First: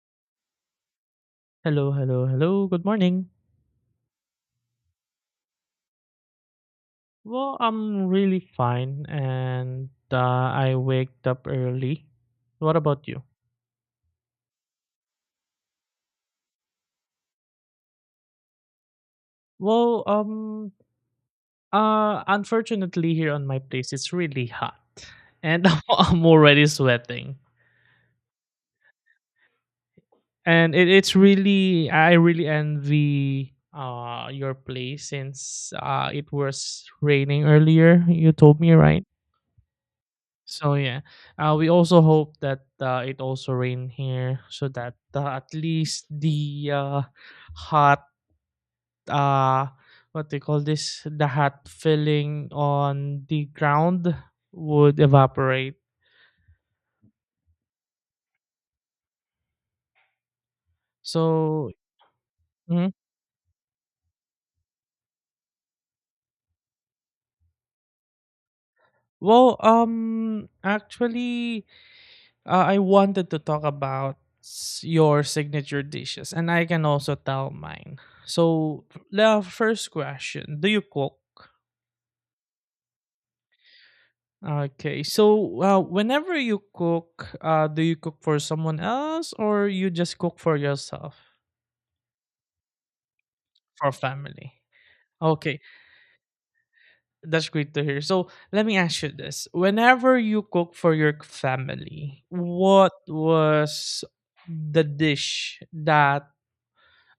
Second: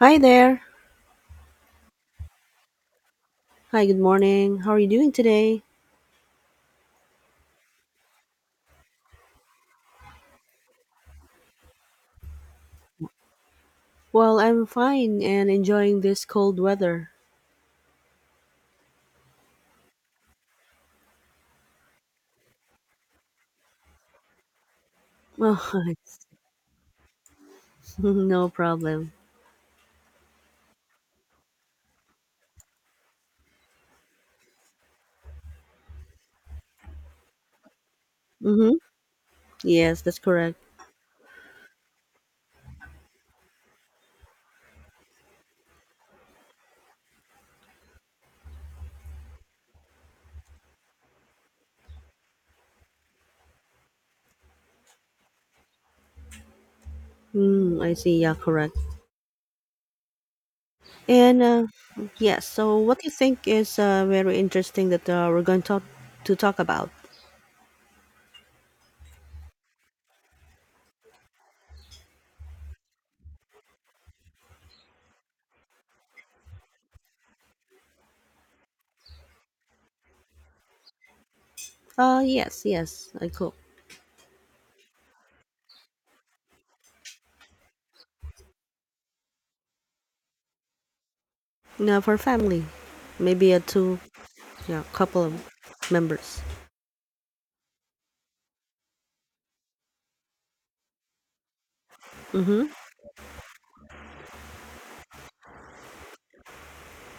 Hi there. Hello, hello, hello. Good morning. Hi, good morning. How are you doing today? Well, I'm really fine and I waked up early. What about you? Well, I'm fine and enjoying this cold weather. Well, unfortunately here on my place it's really hot and Oh, I'm it's- already sweating. no problem. And it, it's really I really envy your place since it was raining earlier. You told me, Mm-hmm. right? Yes, that's correct. So yeah, we also hope that it also rain here so that at least the hot uh, what they call this the hot filling on the ground would evaporate. Mm, I see. Yeah, correct. And So. yes, so Mhm. what do you think is very interesting that we're going to talk about? Well, actually, I wanted to talk about your signature dishes, and I can also tell mine. So the first question: Do you cook? Yes, yes, I cook. Okay. So, whenever you cook, do you cook for someone else or you just cook for yourself, Now for family, maybe a for two, family? yeah, couple of Okay, members. that's great to hear. So, let me ask you this. Whenever you cook for your family, Mm-hmm. what was the dish that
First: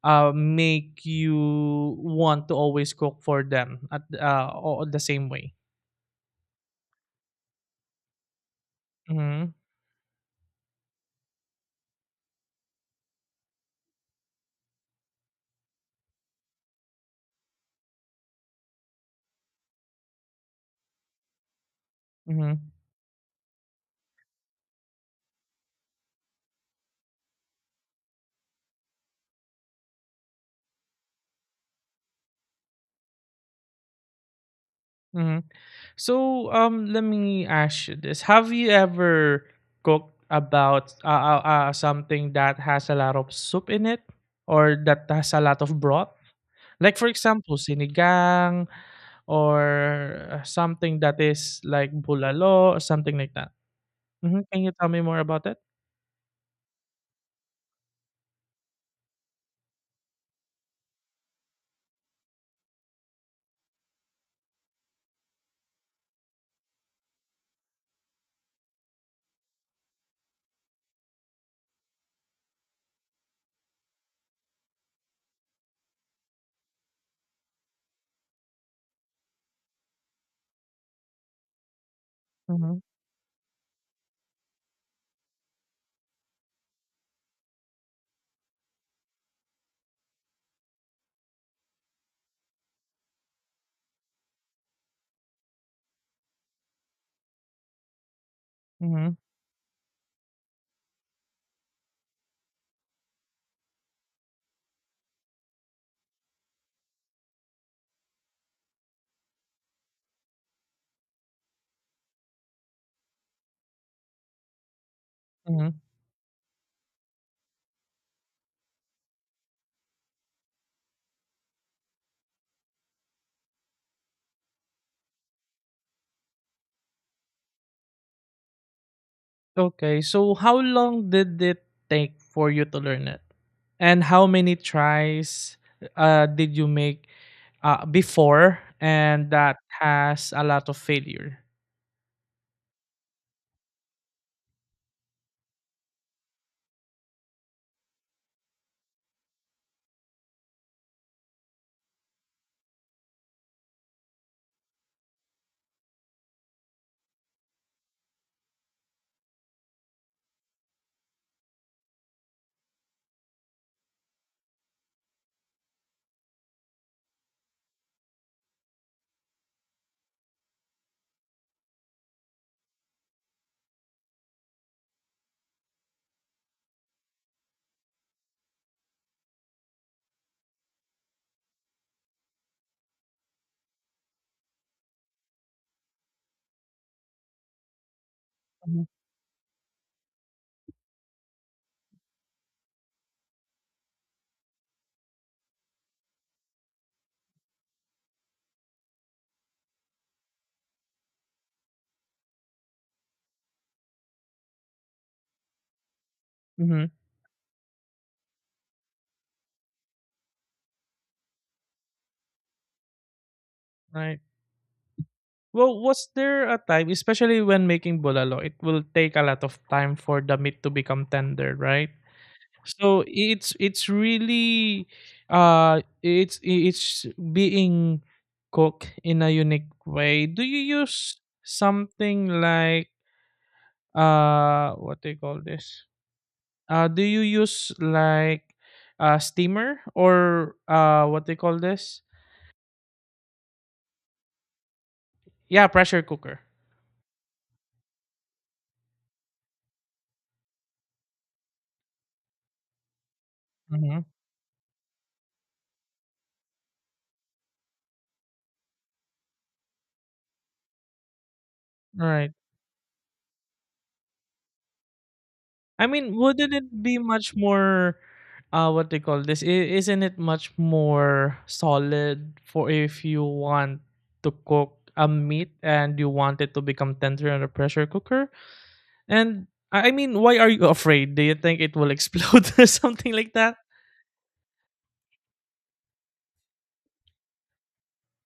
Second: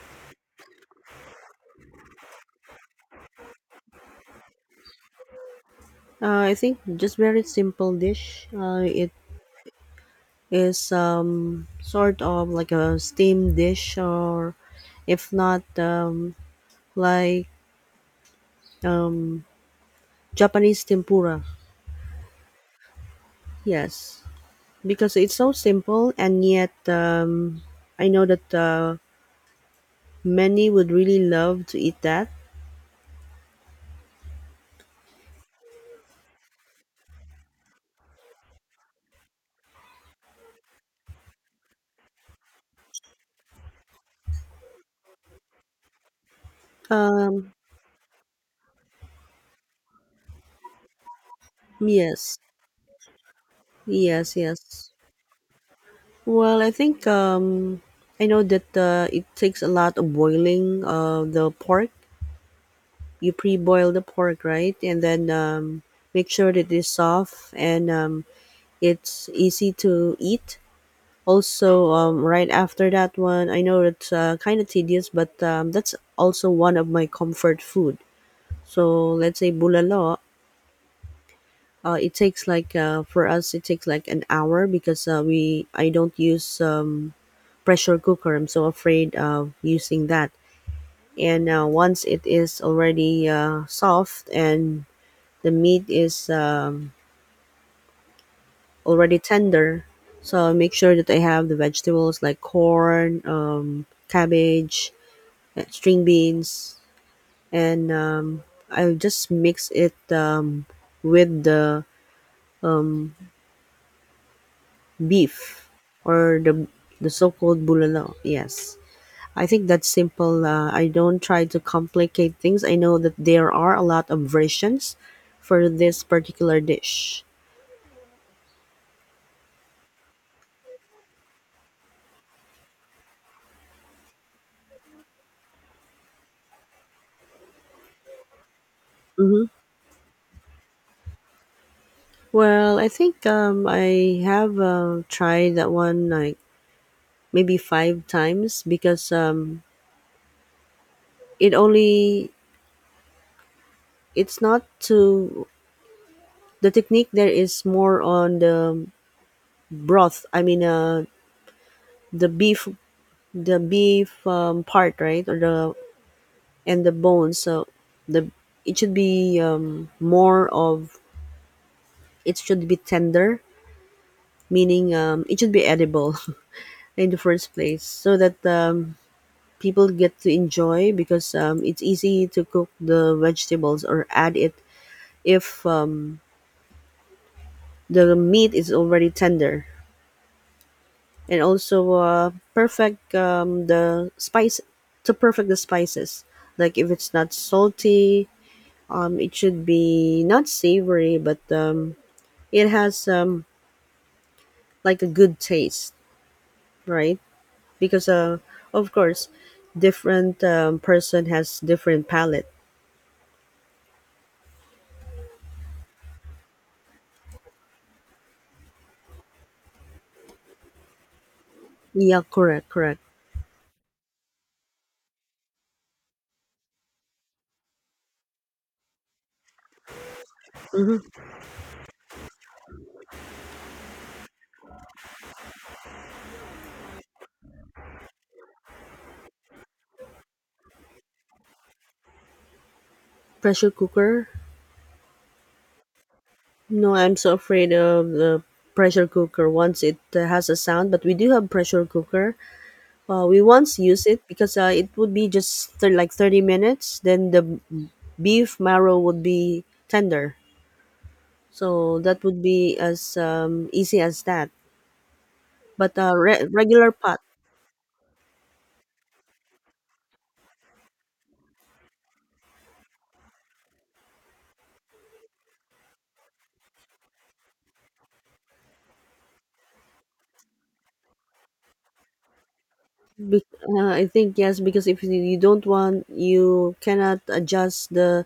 make you want to always cook for them at all the same way? I think just very simple dish. It Mm-hmm. is sort of like a steamed dish, or if not, like um, Japanese tempura. Mm-hmm. Yes, because it's so simple, and yet I know that many would really love to eat that. Hmm. So, let me ask you this: Have you ever cooked about something that has a lot of soup in it, or that has a lot of broth? Like, for Um, example, sinigang, or something that is like yes, bulalo, or something like that. yes, Hmm. Can you tell yes. me more about it? Well, I think I know that it takes a lot of boiling the pork you pre-boil the pork, right? And then make sure that it's soft and it's easy to eat. Also, right after that one, I know it's kind of tedious, but that's also one of my comfort food. So let's say bulalo, it takes like Mm-hmm. For us it takes like an hour because we I don't use pressure cooker. I'm so afraid of using that. And once it is already soft and the meat is Mm-hmm. already tender. So I make sure that I have the vegetables like corn, cabbage, string beans, and I just mix it with the beef Mm-hmm. or the so-called bulalo. Yes, I think that's simple. I don't try to complicate things. I know that there are a lot of versions for this particular dish. Okay, so how long did it take for you to learn it? And how many tries did you make before and Mhm. that has a lot of failure. Well, I think I have tried that one like maybe five times, because it only it's not to, the technique there is more on the broth. I mean, the beef, part, right, or the and the bones. So the it should be more of it should be tender, meaning it should be edible in the first place, so that people get to enjoy because it's easy to cook the vegetables or add it if the meat is Mhm. already tender, and also perfect the spice to perfect the spices, like if it's not salty, it should be not savory, but it has like a good taste, Mhm. right? Because of course different person has different palate. Right. Well, was there a time, especially when making bulalo, it will take a lot of time for the meat to become tender, right? Yeah, correct, correct. So it's really, it's being cooked in a unique way. Do you Mhm. use something like what do you call this? Do you use like a steamer or what they call this? Pressure cooker? Yeah, pressure cooker. No, I'm so afraid of the pressure cooker once it has a sound. But we do have pressure cooker. We once Mm-hmm. used it because it would be just like 30 minutes. Then the beef marrow would be tender. So All that right. would be as easy as that. I But mean, wouldn't it regular be pot. much more, what they call this? Isn't it much more solid for if you want to cook a meat and you want it to become tender in a pressure cooker? And I mean, why are you afraid? Do you think it will explode or something like that? I think yes, because if you don't want, you cannot adjust the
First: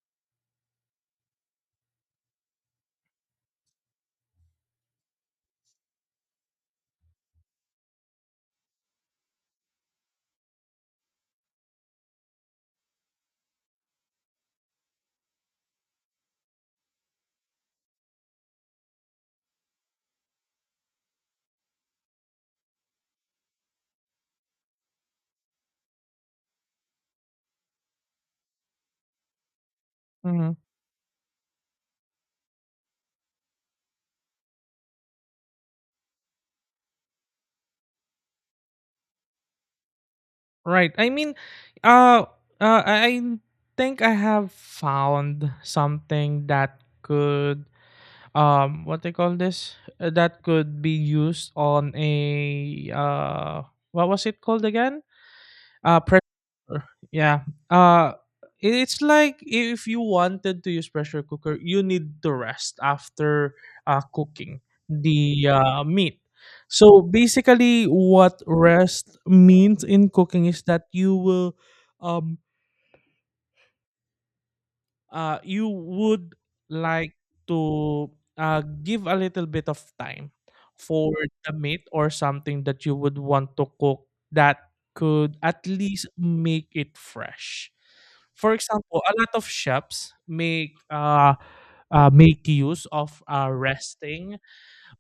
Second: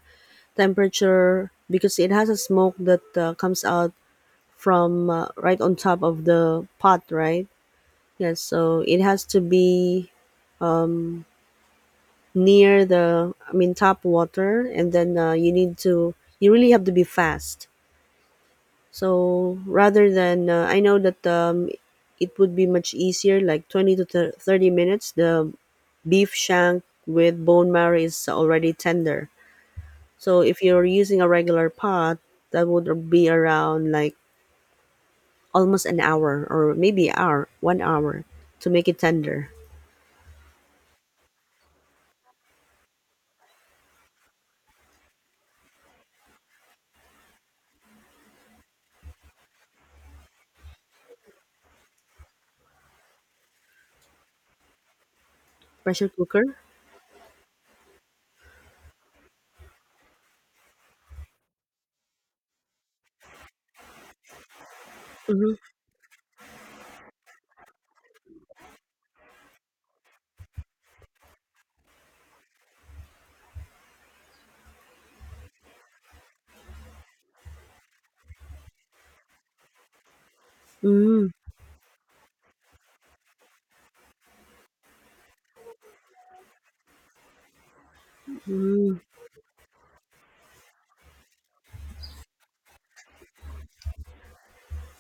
temperature because it has a smoke that comes out from right on top of the pot, right? Yes, so it has to be near the, I mean, top water, and then you need to, you really have to be fast. So rather than, I know that it would be much easier, like 20 to 30 minutes, the beef shank with bone marrow is already tender. So if you're using a regular pot, that would be around like almost an hour or maybe 1 hour to make it tender. Right. I mean, uh, I think I have found something that could, what they call this, that could be used on a, what was it called again? Pressure cooker? Pressure, yeah. uh it's like if you wanted to use pressure cooker you need to rest after cooking the Mhm. Meat. So basically what rest means in cooking is that um you would like to give a little bit of time for Mm. the meat or something that you would want to cook that could at least make it fresh. For Mm. example, a lot of chefs make make use of resting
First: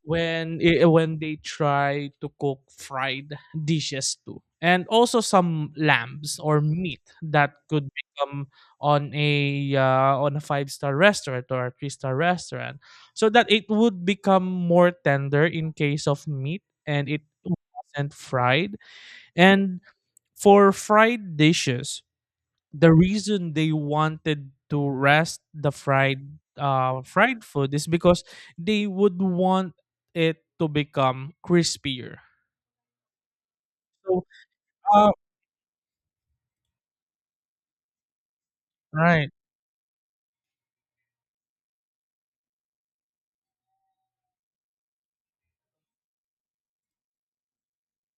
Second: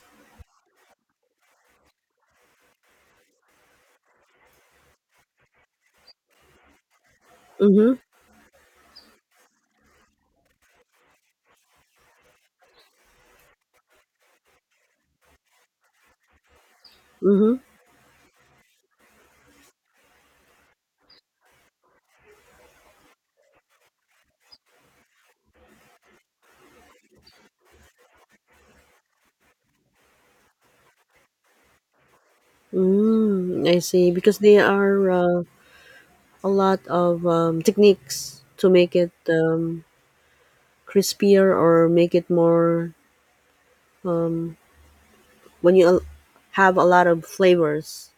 when when they try to cook fried dishes too, and also some lambs or meat that could Mhm. become on a, on a five-star restaurant or a three-star restaurant, so that it would become more tender in case of meat and it Mhm. wasn't fried. And for fried dishes the reason they wanted to rest the fried fried food is because they would want it to become crispier. Mm. I see, So, because there are, uh, a lot of, techniques to make it right, crispier, or make it more when you have a lot of flavors.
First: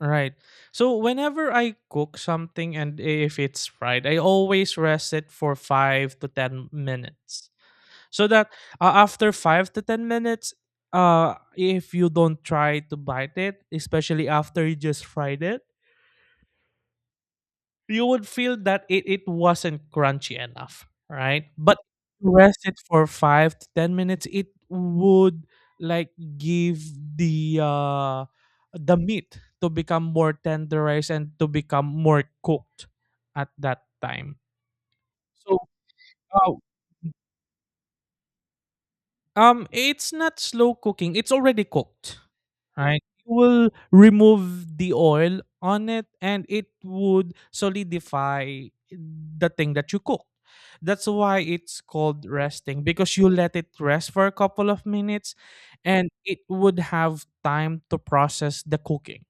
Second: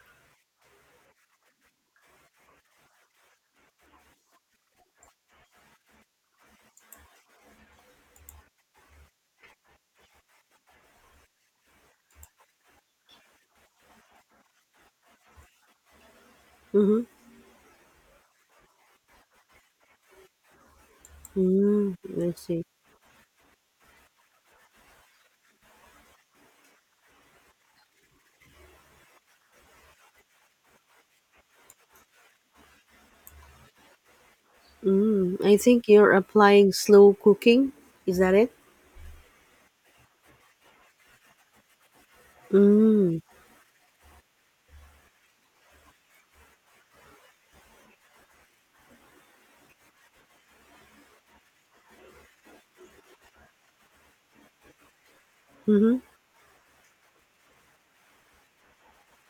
right. So whenever I cook something and if it's fried, I always rest it for 5 to 10 minutes. So that after 5 to 10 minutes if you don't try to bite it, especially after you just fried it, Mhm. you would feel that it wasn't crunchy enough, right? But Mm. I rest see. it for 5 to 10 minutes, it would like give the uh the meat to become more tenderized and to become more cooked at that time. Mm. I So, think you're uh, applying slow cooking. Is that it? It's not slow cooking, it's already cooked. Right? Mm. You will remove the oil on it and it would solidify the thing that you cook. That's why it's called resting because you let it rest for a couple of minutes Mhm. and it would have time to process the cooking.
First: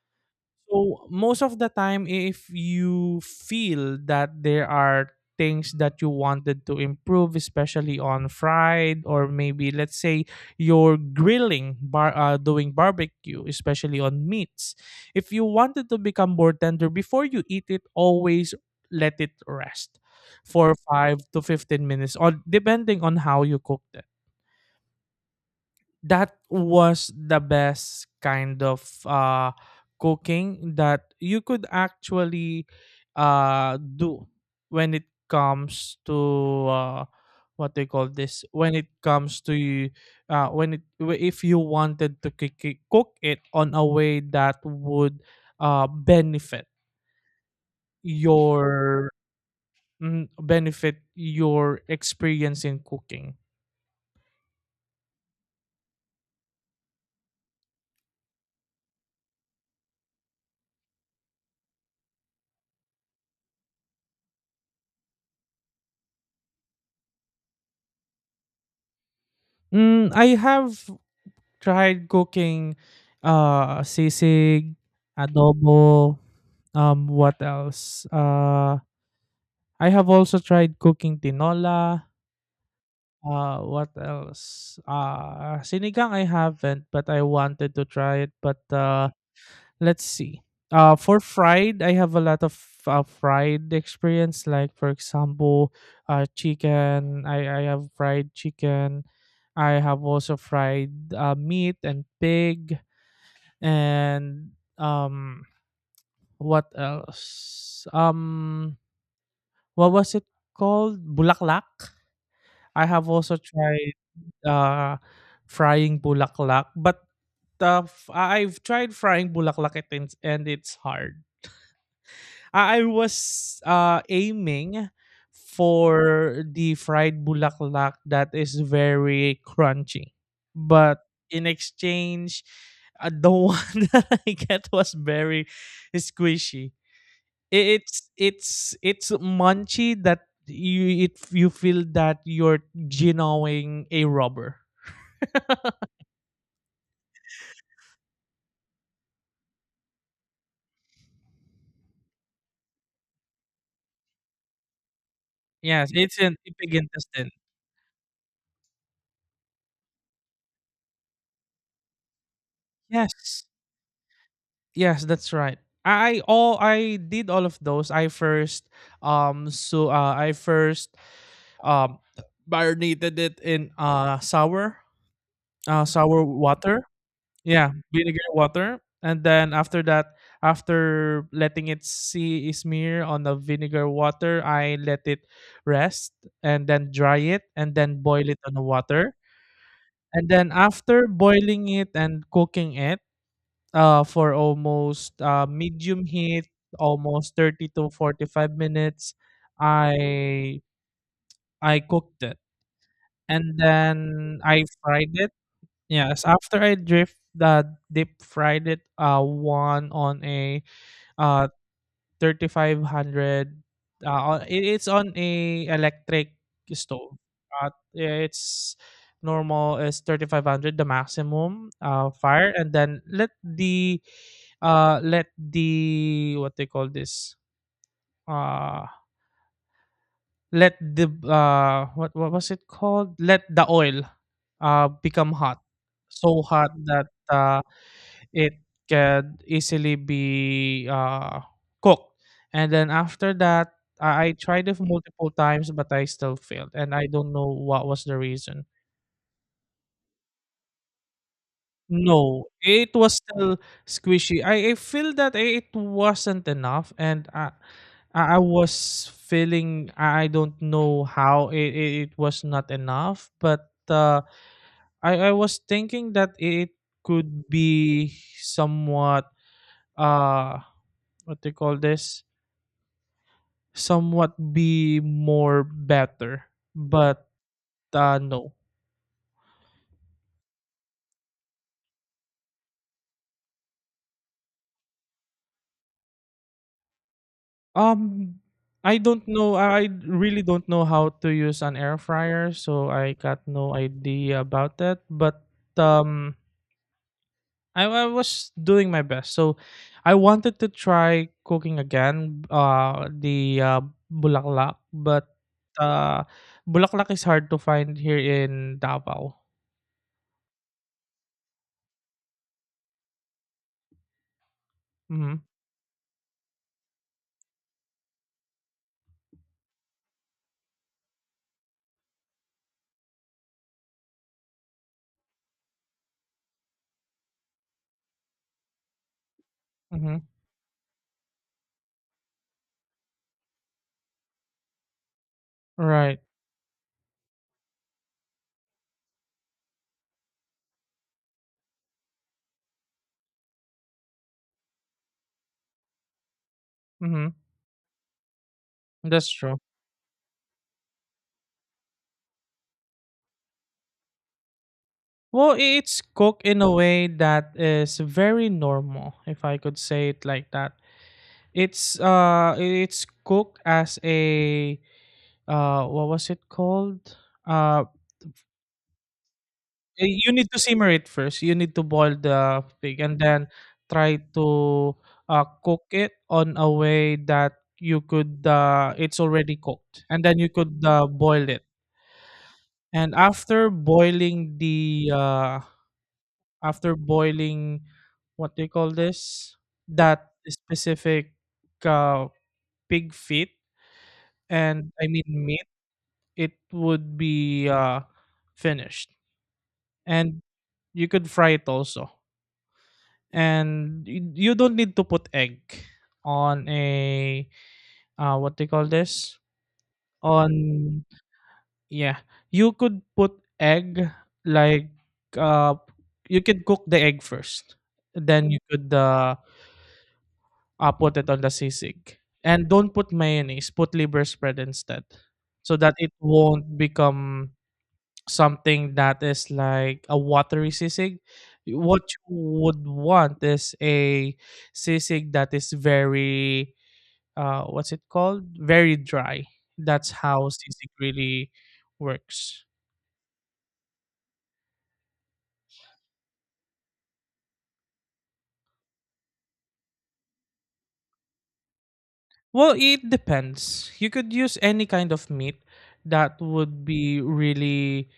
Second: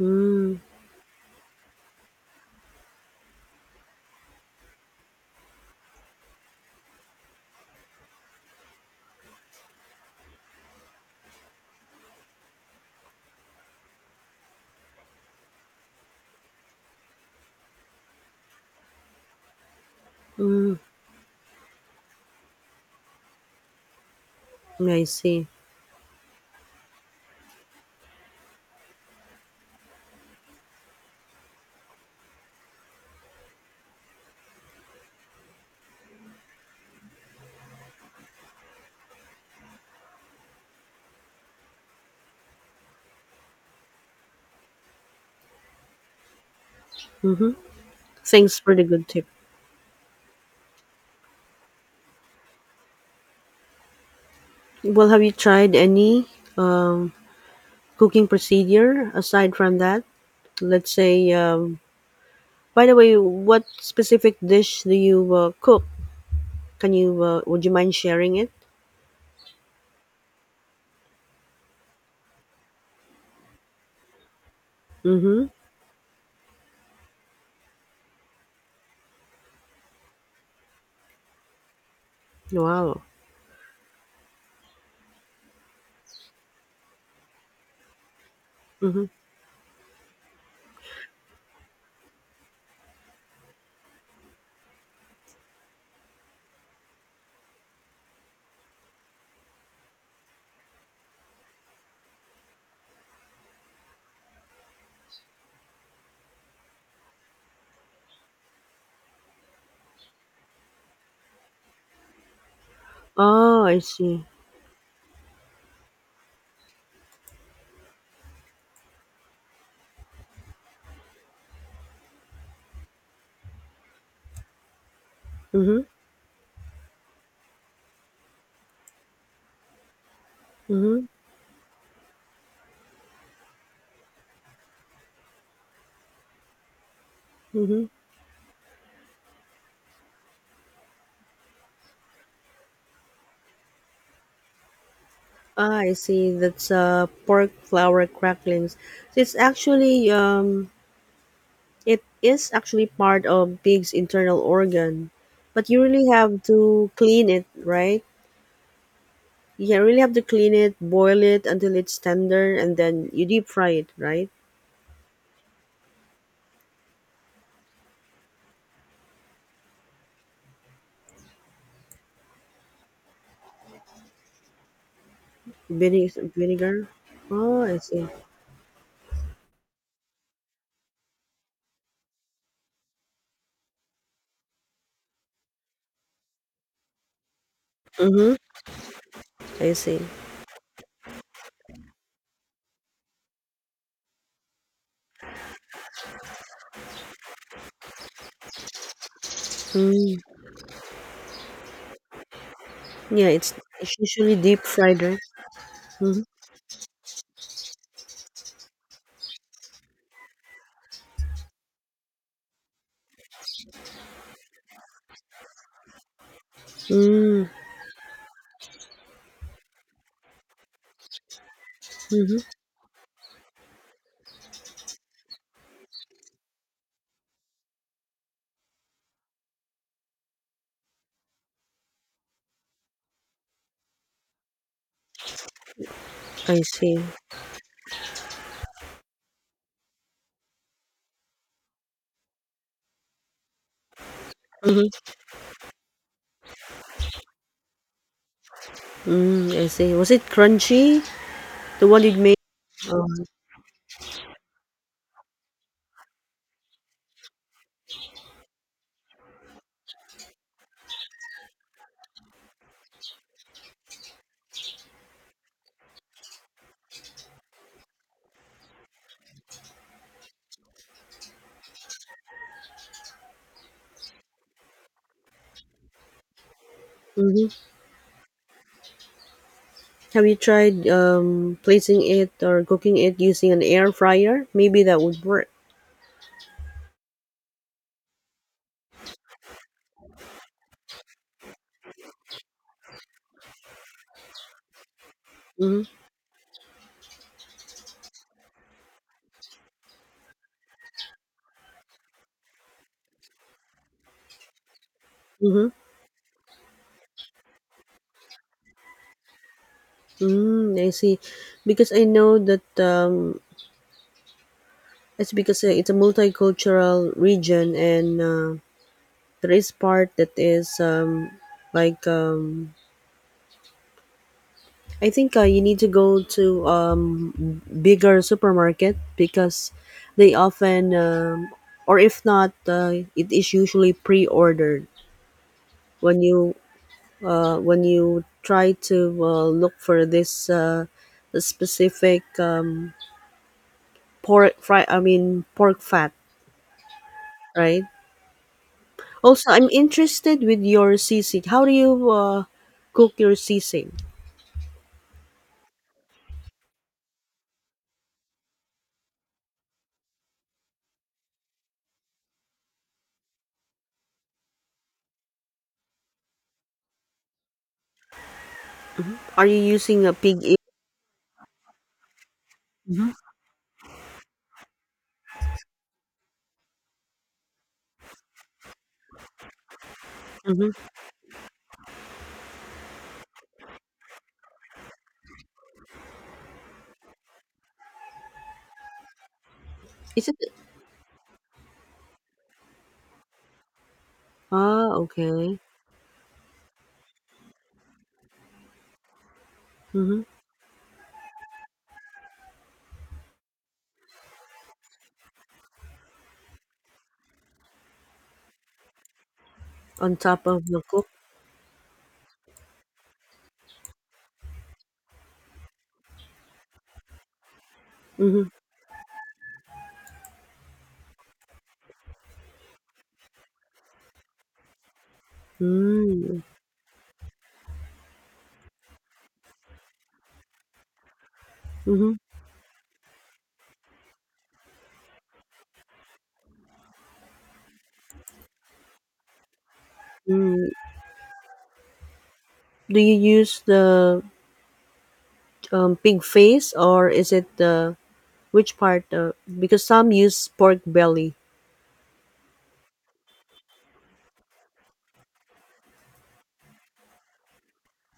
Mm. So most of the time, if you feel that there are things that you wanted to improve, especially on fried or maybe let's say you're grilling, bar doing barbecue, especially on meats. If you wanted to become more tender before you eat it, always let it rest for Mm. 5 to 15 minutes, or depending on how you cook them, I see. that was the best kind of cooking that you could actually do when it comes to, what they call this, when it comes to you, when it, if you wanted to cook it on a way that would uh benefit Mhm. Thanks for the good your tip. benefit your experience in cooking. Well, have you tried any um, cooking procedure aside from that? Let's say, by the way, what specific dish do you cook? Can you, would you mind sharing it? I have tried cooking sisig, Mm-hmm. adobo, what else? I have also tried cooking tinola. Wow. What else? Sinigang I haven't, but I wanted to try it, but Mm-hmm. Let's see. For fried, I have a lot of fried experience, like for example, chicken. I have fried chicken. I have also fried meat and pig. And what else? What was it called? Bulaklak. I have also Oh, I tried see. uh frying bulaklak, but I've tried frying bulaklak and it's hard. I was aiming Mm-hmm. for the fried bulaklak that is very crunchy. But Mm-hmm. in exchange, the one that I get was very squishy. I- Mm-hmm. it's it's it's munchy that you feel that you're genoing a rubber. Ah, I see. That's pork flour cracklings. So it's actually it is actually part of pig's internal organ, but you Yes, really it's an have big to clean intestine. it, right? You really have to clean it, boil it until it's tender, and then you Yes, deep fry it, right? yes, that's right. I all I did all of those. I first, um so uh, I first um marinated it in sour Vinegar. water. Oh, Yeah, I see. vinegar water, and then after that, after letting it see smear on the vinegar water, I let it rest and then dry it and then boil Mm-hmm. it on the water. I see. And then after boiling it and cooking it for almost, medium heat, almost 30 to 45 minutes, Mm. I I cooked it. Yeah, it's, And it's then usually deep I fried, fried right? it. Mm-hmm. Yes, after I drift deep fried it one on a uh 3,500, it's on a electric stove. Mm. Yeah, it's normal is 3,500 the maximum Mm-hmm. fire, and then let the what they call this uh let the what was it called, let the oil become hot, so I hot see. that it can easily be cooked. And then after that, I tried it Mm-hmm. multiple times, but I still failed. And I don't know what was the reason. Mm, I see. Was it crunchy? The one you made? No, it Um, was still squishy. I feel that it wasn't enough, and I was feeling, I don't know how it was not enough, but I was thinking that it could be somewhat, uh what do you call this, somewhat be more better, but hmm. No. Have you tried placing it or cooking it using an air fryer? Maybe that would work. um I don't know, I really don't know how to use an air fryer, so I got no idea about that, but Mm-hmm. um I was doing my best, so I wanted to try cooking again the bulaklak, but Mm-hmm. uh bulaklak is hard to find here in Davao. Mm, I see. Because I know that it's Mm-hmm. because it's a multicultural region, and there is part that is like I think you need to go to bigger supermarket because Mm-hmm. they often, or if not, it is usually pre-ordered Right. when you when you try to look for this specific pork fry. I mean pork fat, Mm-hmm. right? That's Also, true. I'm interested with your sisig. How do you cook your sisig? Well, it's cooked in a way that is very normal, if I could say it like that. It's cooked as a, what was it called? Uh, Are you using a you pig need ear? to simmer it first. You need to boil the pig Mhm, and then try to cook it on a way that you could, it's already cooked, and then you mhm. could boil it. And after boiling, what do you call this, Is that it? specific, uh, pig feet, Ah, and I mean okay. meat, it would be finished. Mhm. And you could fry it also, and you don't need to put egg on a, what do you call this, On top of the on cook. yeah, you could put egg, like uh you can cook the egg first, Mhm. then you could put it on the sisig. And don't put mayonnaise, put liver spread instead. So that it Mm. won't become something that is like a watery sisig. What Mhm. you would want is a sisig that is very, what's it called? Very dry. That's how Mm. sisig really works. Do you use the pig face, or is it the which part? Because some use pork belly. Well, it depends. You could use any kind of meat that would be really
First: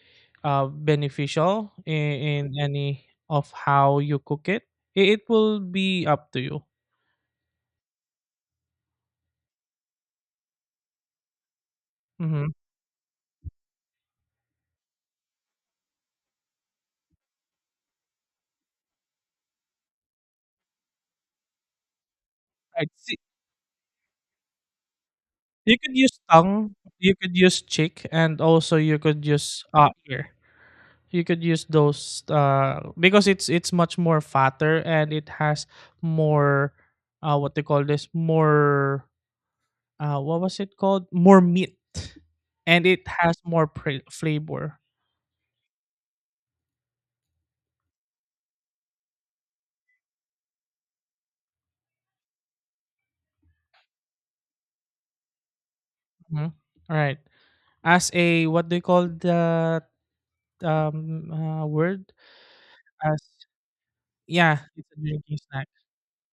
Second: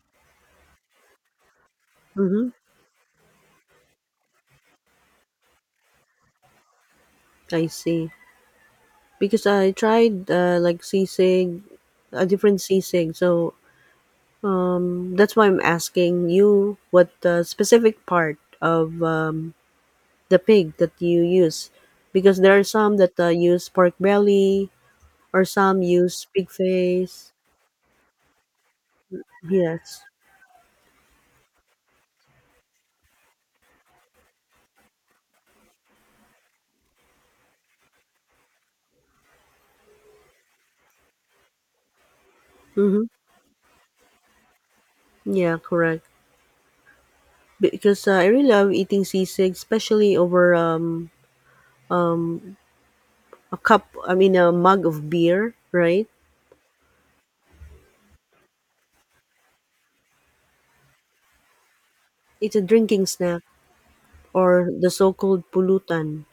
beneficial Mm-hmm. in, any of how you cook it. It will be up to you. I see. Because I tried like sisig, a Hmm. different sisig. So, that's why I'm asking you what the specific part of the pig that you use, because there are Right. some that See, use pork belly, or you some could use use pig tongue, you face. could use cheek, and also you could use Yes. ear. You could use those, because it's much more fatter and it has more, what they call this, more, what was it called? More meat, and Mm-hmm. it has more flavor. Yeah, correct. Because I really love eating sisig, especially over a cup, I mean, a mug of beer, right? Mhm. All right. As a what do you call the word? It's a drinking As snack yeah, or it's the a so drinking called snack. pulutan.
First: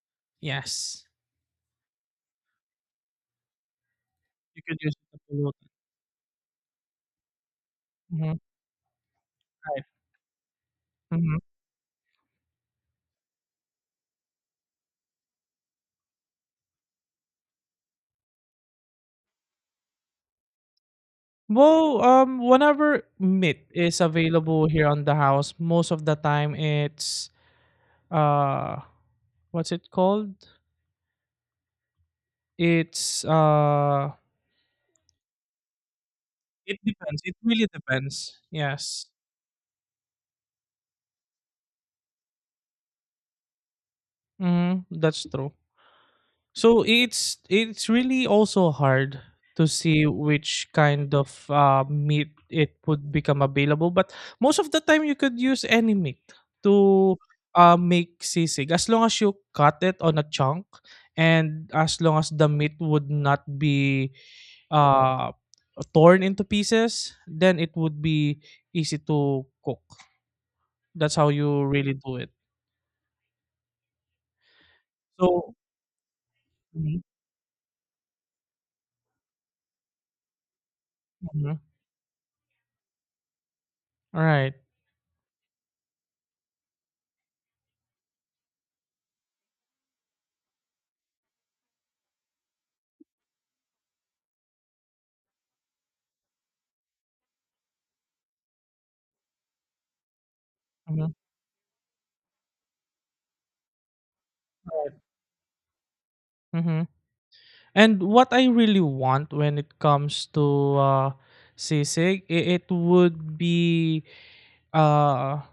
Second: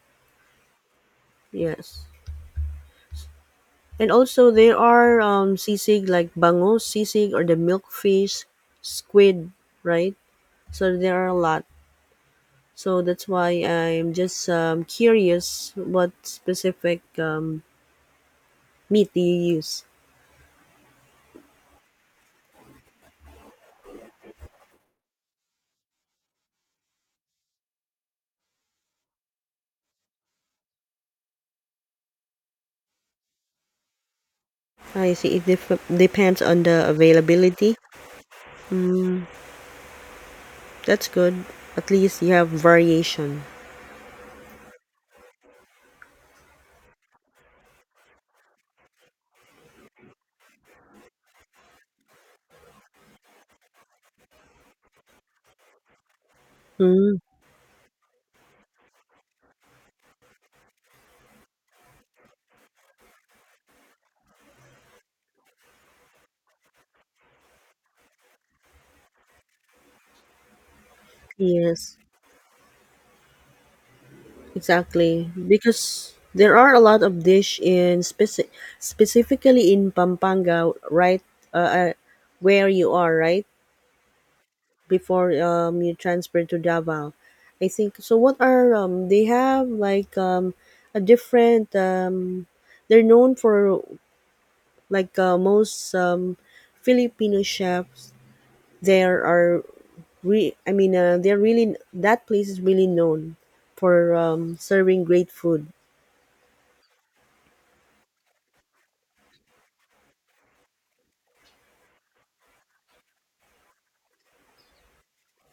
Yes, Yes. And also you there could use it to are pollute. sisig like bangus sisig or the Mhm. milkfish squid, Right. right? So there are a Hmm. lot. So that's why I'm just curious what specific meat do you use? Well, whenever meat is available here on the house, most of the time it's uh, what's it called? It's uh, I see. It depends on It the depends. It really availability. depends. Yes. Mm, that's good. At least you have variation. Mhm, that's true. So it's really also hard to see which kind of meat it would become available, but most of the time you could use any meat to Mm, make sisig as long as you cut it on a chunk and as long as the meat would not be uh, torn into pieces, then it would be easy to cook. That's how you really yes. do it. Exactly, So because there are a mhm, lot of dish in specifically in Pampanga, right? mhm. Uh, uh, where you are, right? Right. Before you transfer to Davao, I think. So what are they have like a different they're known for, like most Filipino chefs. There are re I mean Mhm. They're really that place is really known for Right. serving great food. Mhm. And what I really want when it comes to uh sisig, it would be uh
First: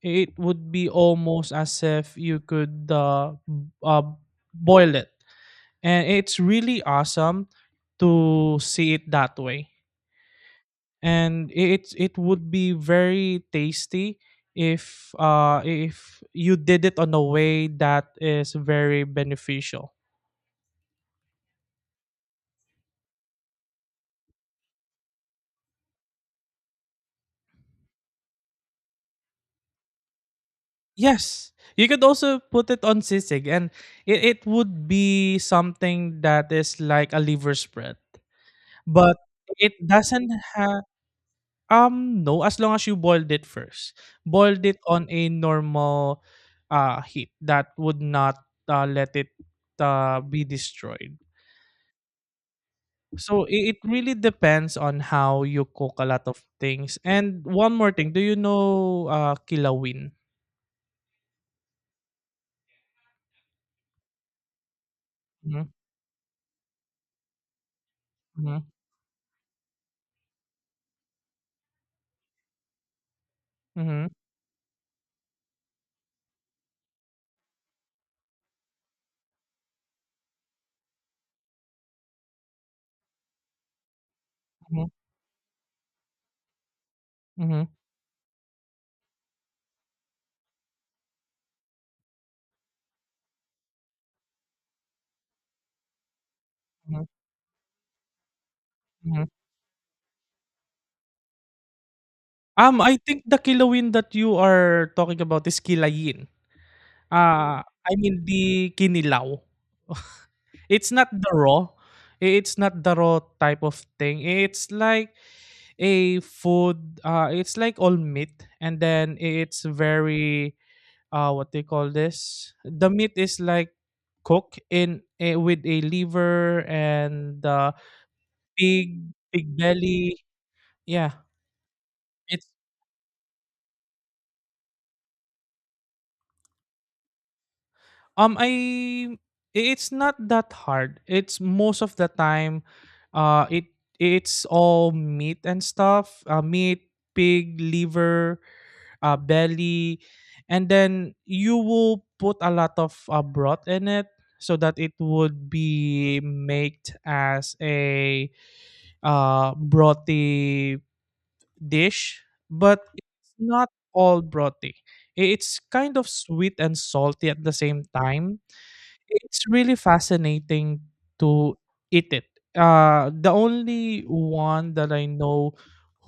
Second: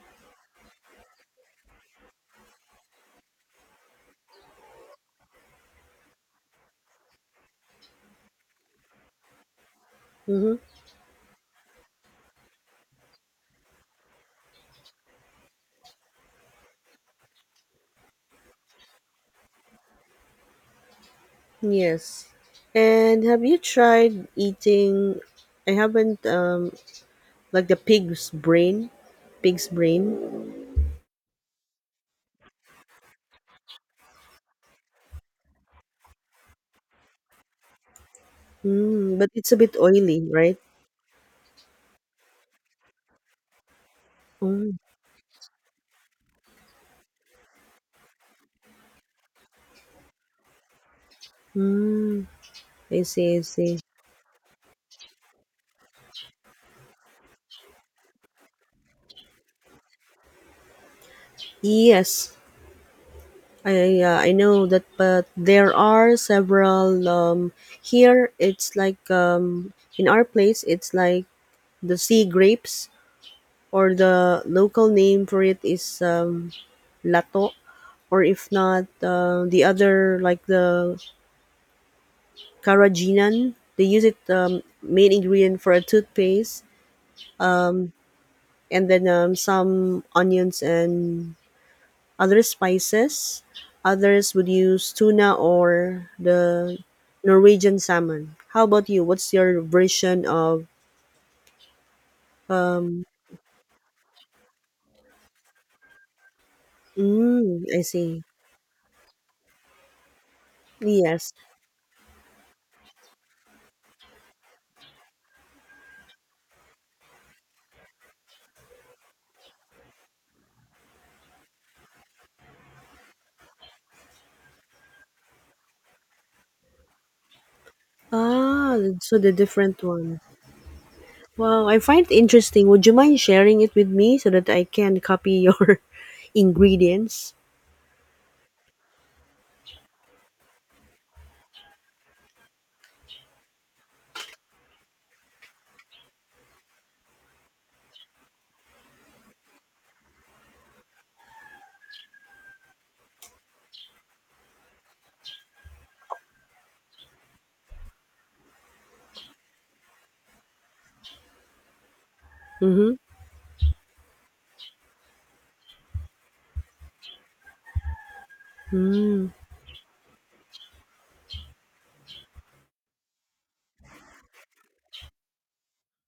it would be almost as if you could boil it. And it's really awesome to see it that way. Mm-hmm. And it would be very tasty if you did it on a way that is very beneficial. Yes. And have you tried eating? I haven't. Like the pig's brain, pig's brain. Yes, you could also put it on sisig, and it would be something that is like a liver spread, but Mm, but it's a it bit oily, doesn't right? have. No, as long as you boiled it first. Boiled it Mm, on a normal heat that would not let it be destroyed. mm, I So see. I it see. really depends on how you cook a lot of things. And one more thing, do you know kilawin? Yes, I know that, but Mhm, there are several here. mhm, It's like in our place, it's like the sea grapes, or mhm, the local name for it is lato. Or if not the other like the carrageenan, they use it mhm, main ingredient for a toothpaste, mhm, and then some onions and other spices. Others would use tuna or the mhm, Norwegian salmon. How about you? mhm. What's your version of I um think the kilawin that you are talking about is kilayin. Mm, I I see. mean the kinilaw. It's not the Yes. raw, it's not the raw type of thing. It's like a food it's like all meat, and then it's very what they call this? The meat is like cooked in a, with a liver and Ah, pig so the pig different one. belly. Yeah. Wow, I find it It's interesting. Would you mind sharing it with me so that I can copy your ingredients? I it's not that hard. It's most of the time, uh, it it's all meat and stuff. Meat, pig, liver, belly, and then you will put a lot of broth in it so that it would be made as a brothy dish. But Mm-hmm. it's not all brothy. It's kind of sweet and salty at the same time. Mm. It's really fascinating to eat it. The only one that I know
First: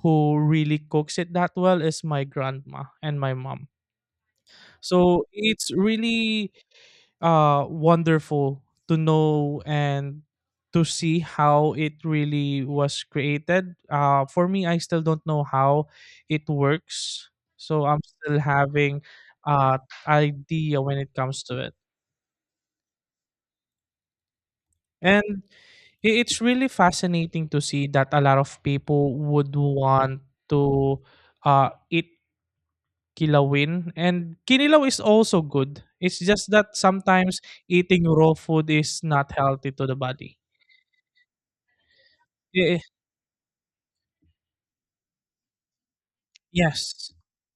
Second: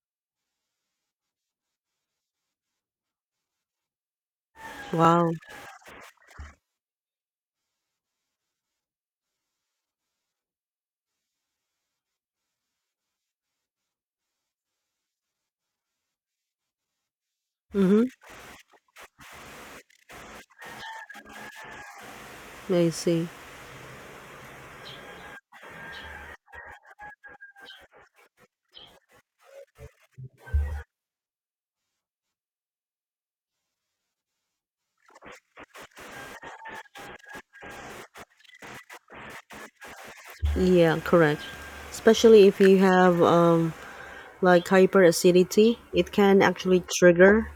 who really cooks it that well is my grandma and my mom. So Wow. it's really wonderful to know and to see how it really was created. For me, I still don't know how it works. So I'm Mm-hmm. still having uh idea when it comes to it. I see. And I it's really fascinating to see that a lot of people would want to eat kilawin. And kinilaw is also good. It's just that sometimes eating raw food is not healthy to the body. Yeah, correct. Especially if Eh, you eh, have like hyperacidity, it can actually yes. trigger.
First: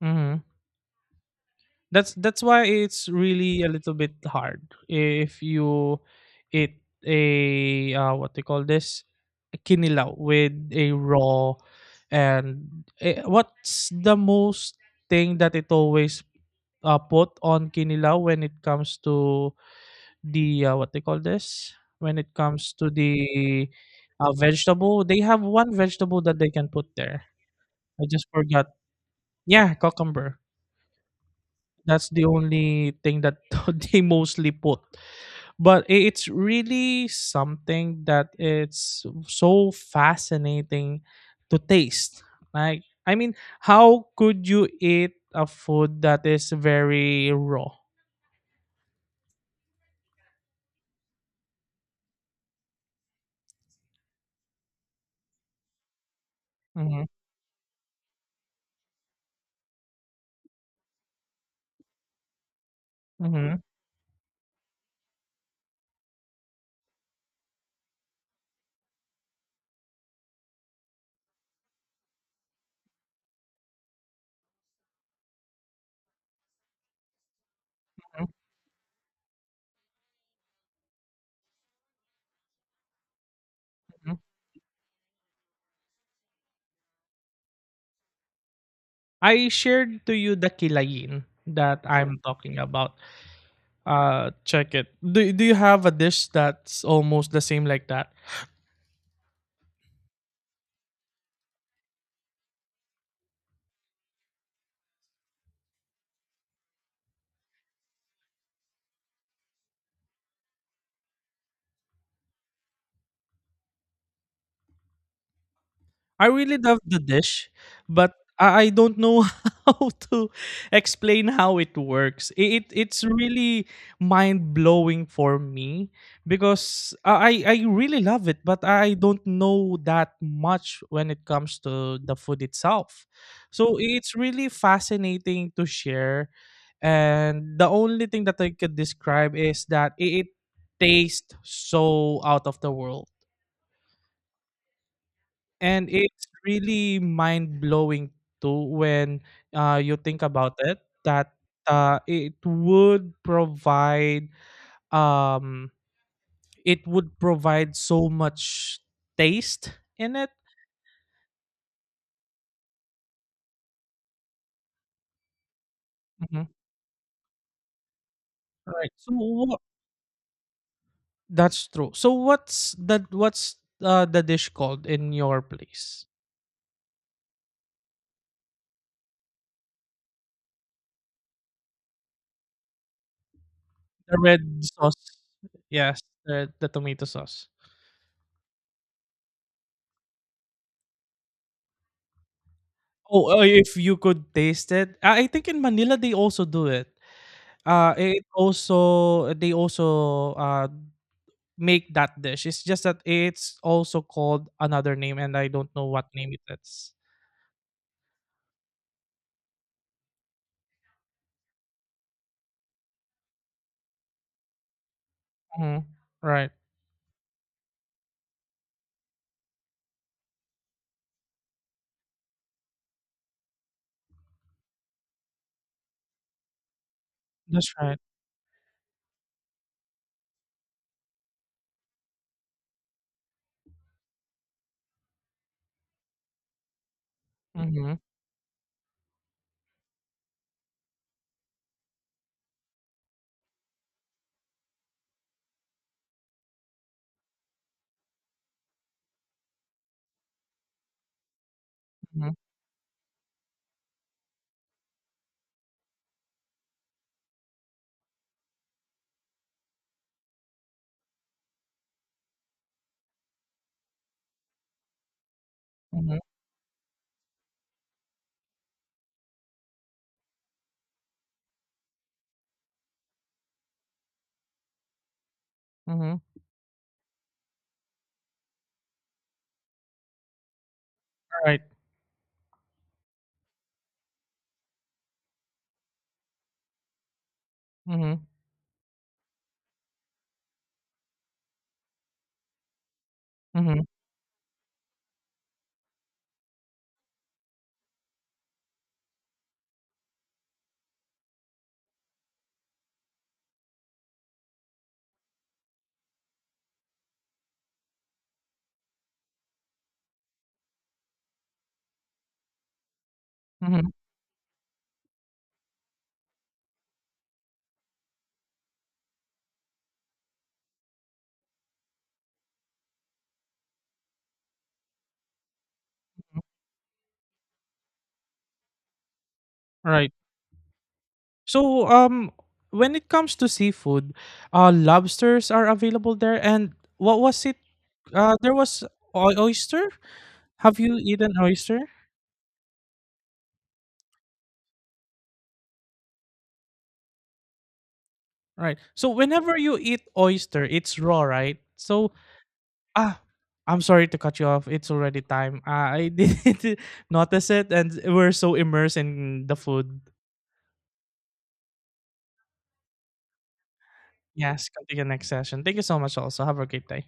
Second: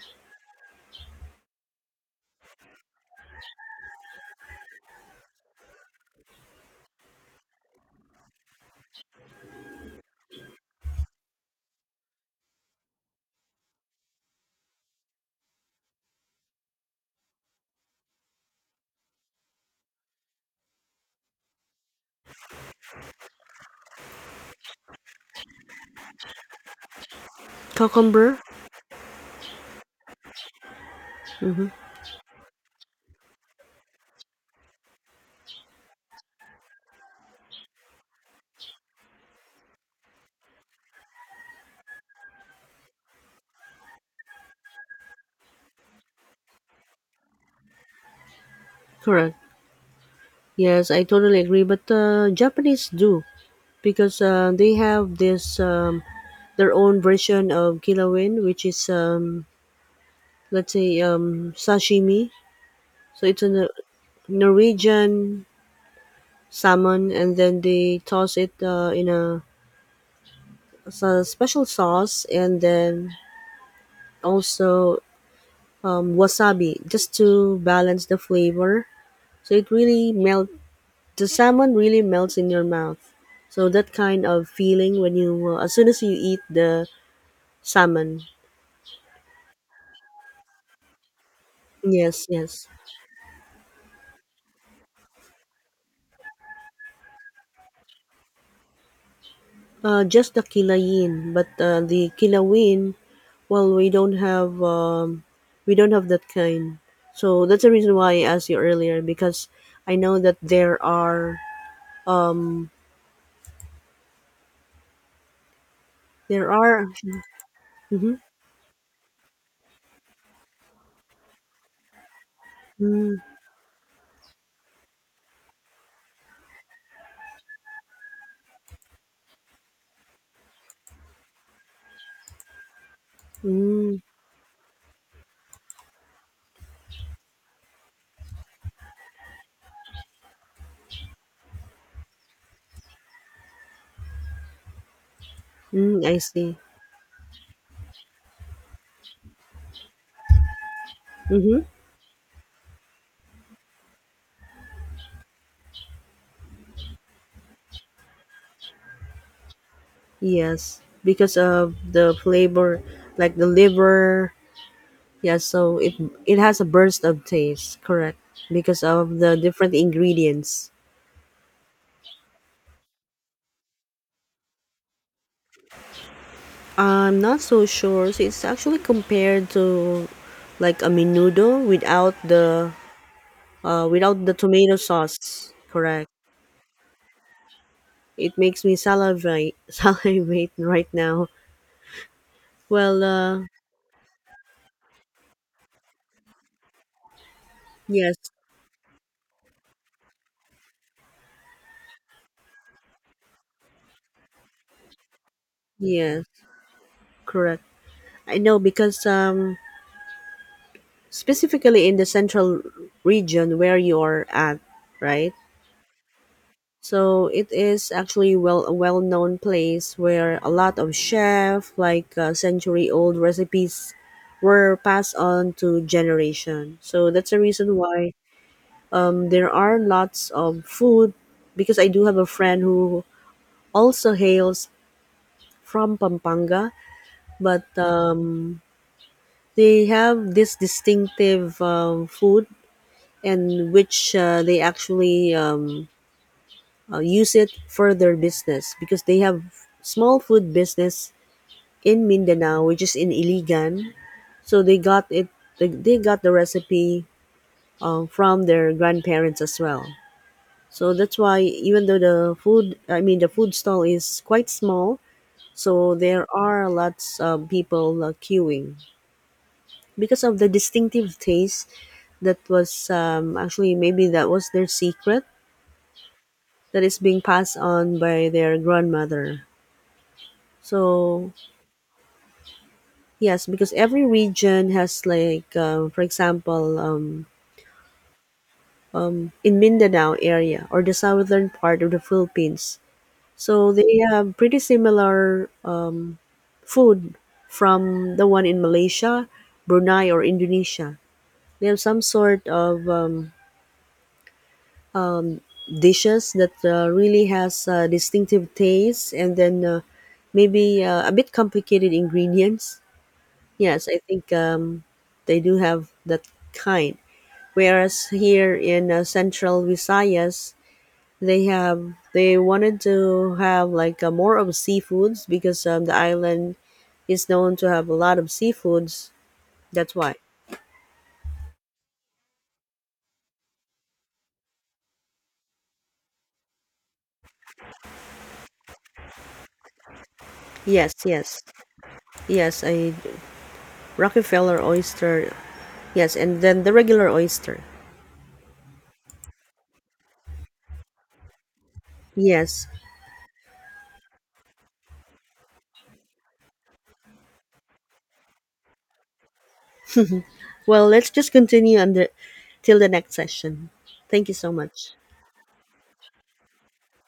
Mhm. That's why it's really a little bit hard if you eat a what they call this, a kinilaw with a raw, and eh, what's the most thing that it always put on kinilaw when it comes to the what they call this, when it comes to the vegetable, they have one vegetable that they can put there. I just Cucumber. forgot. Yeah, cucumber. Mm-hmm. That's the only thing that they mostly put. But it's really something that it's so fascinating to taste. Like, I mean, how could you eat a food that is very raw? Correct. Yes, I totally agree. But Japanese do, because they have this their own Mhm, version of kilawin, which is, let's say, sashimi. So it's a mhm, Norwegian salmon, and then they toss it in a, a special sauce, and then also wasabi, just to balance the mhm, flavor. So it really melt. The salmon really melts in your mouth. So that mhm. kind of feeling when you as soon as you eat the salmon. I shared to you the kilayin that I'm Yes, talking yes. about. Check it. Do you have a dish that's almost the same like that? Just the kilayin, but the kilawin. Well, we don't have that kind. So that's the reason why I asked you earlier, because I know that there are um, I there really love are. the dish, but Mm-hmm. I don't know how to explain how it works. It it's Mm, really mind blowing for me, because I really love it, but I don't know that much when it comes to the food itself. So mm, it's really fascinating to share, and the only thing that I could describe is that it tastes so out of the world, and mm, I it's see. really mind blowing too when you think about it, that Mm-hmm. it would provide um, it would provide so much taste in it. Yes, because of the flavor, like the liver. Yes, so it Mhm. has a burst of taste, correct? Because Right. So of the what? different ingredients. That's true. So what's that? What's the dish called in your place? I'm not so sure. So it's actually compared to like a menudo without the The without the red tomato sauce. sauce. Yes, Correct. The tomato sauce. It makes me salivate, salivate right now. Well, Oh, if you could taste it, I think in Manila they also do it. Yes, It also They also, make that dish. It's just that it's also called another name, and I don't know what yes, name it is. correct. I know because specifically in the central region where you're at, right? Mhm. Right. So it is actually well a well-known place where a lot of chef, like century-old recipes, were passed on to generation. So that's the That's reason right. why. There are lots of food because I do have a friend who also hails from Pampanga, but Mhm, they have this distinctive food, and which they actually use it for their business because they have small food business in mhm, Mindanao, which is in Iligan. So they got it. They got the recipe from their grandparents as well. So that's why, even though the food, I mean the food stall is quite small, so mhm, there are lots of people queuing because of the distinctive taste, that was actually maybe that was their secret mhm. that is being passed on by their grandmother. So Right. yes, because every region has, like, for example, Mhm, in Mindanao area or the southern part of the Philippines. So mhm, they have pretty similar food from the one in Malaysia, Brunei, or Indonesia. They have some sort of dishes that really has distinctive taste, and then maybe a bit complicated ingredients. Yes, mhm, I think they do have that kind. Whereas here in Central Visayas, they have they wanted to have, like more of seafoods, because the mhm. island is known to have a lot of seafoods. That's Right. why. So, when it comes to seafood, lobsters are available there, and what was it? There was oy oyster? Have Yes, you eaten yes. oyster? Yes, I Rockefeller oyster. Yes, and then the regular oyster. Right. So whenever you eat oyster, it's raw, right? So Yes. ah, I'm sorry to cut you off. It's already time. I didn't notice it, and we're so immersed in the food. Well, let's just continue on the till the next session. Thank you so Yes, much. continue next session. Thank you so much. Also, have a great day.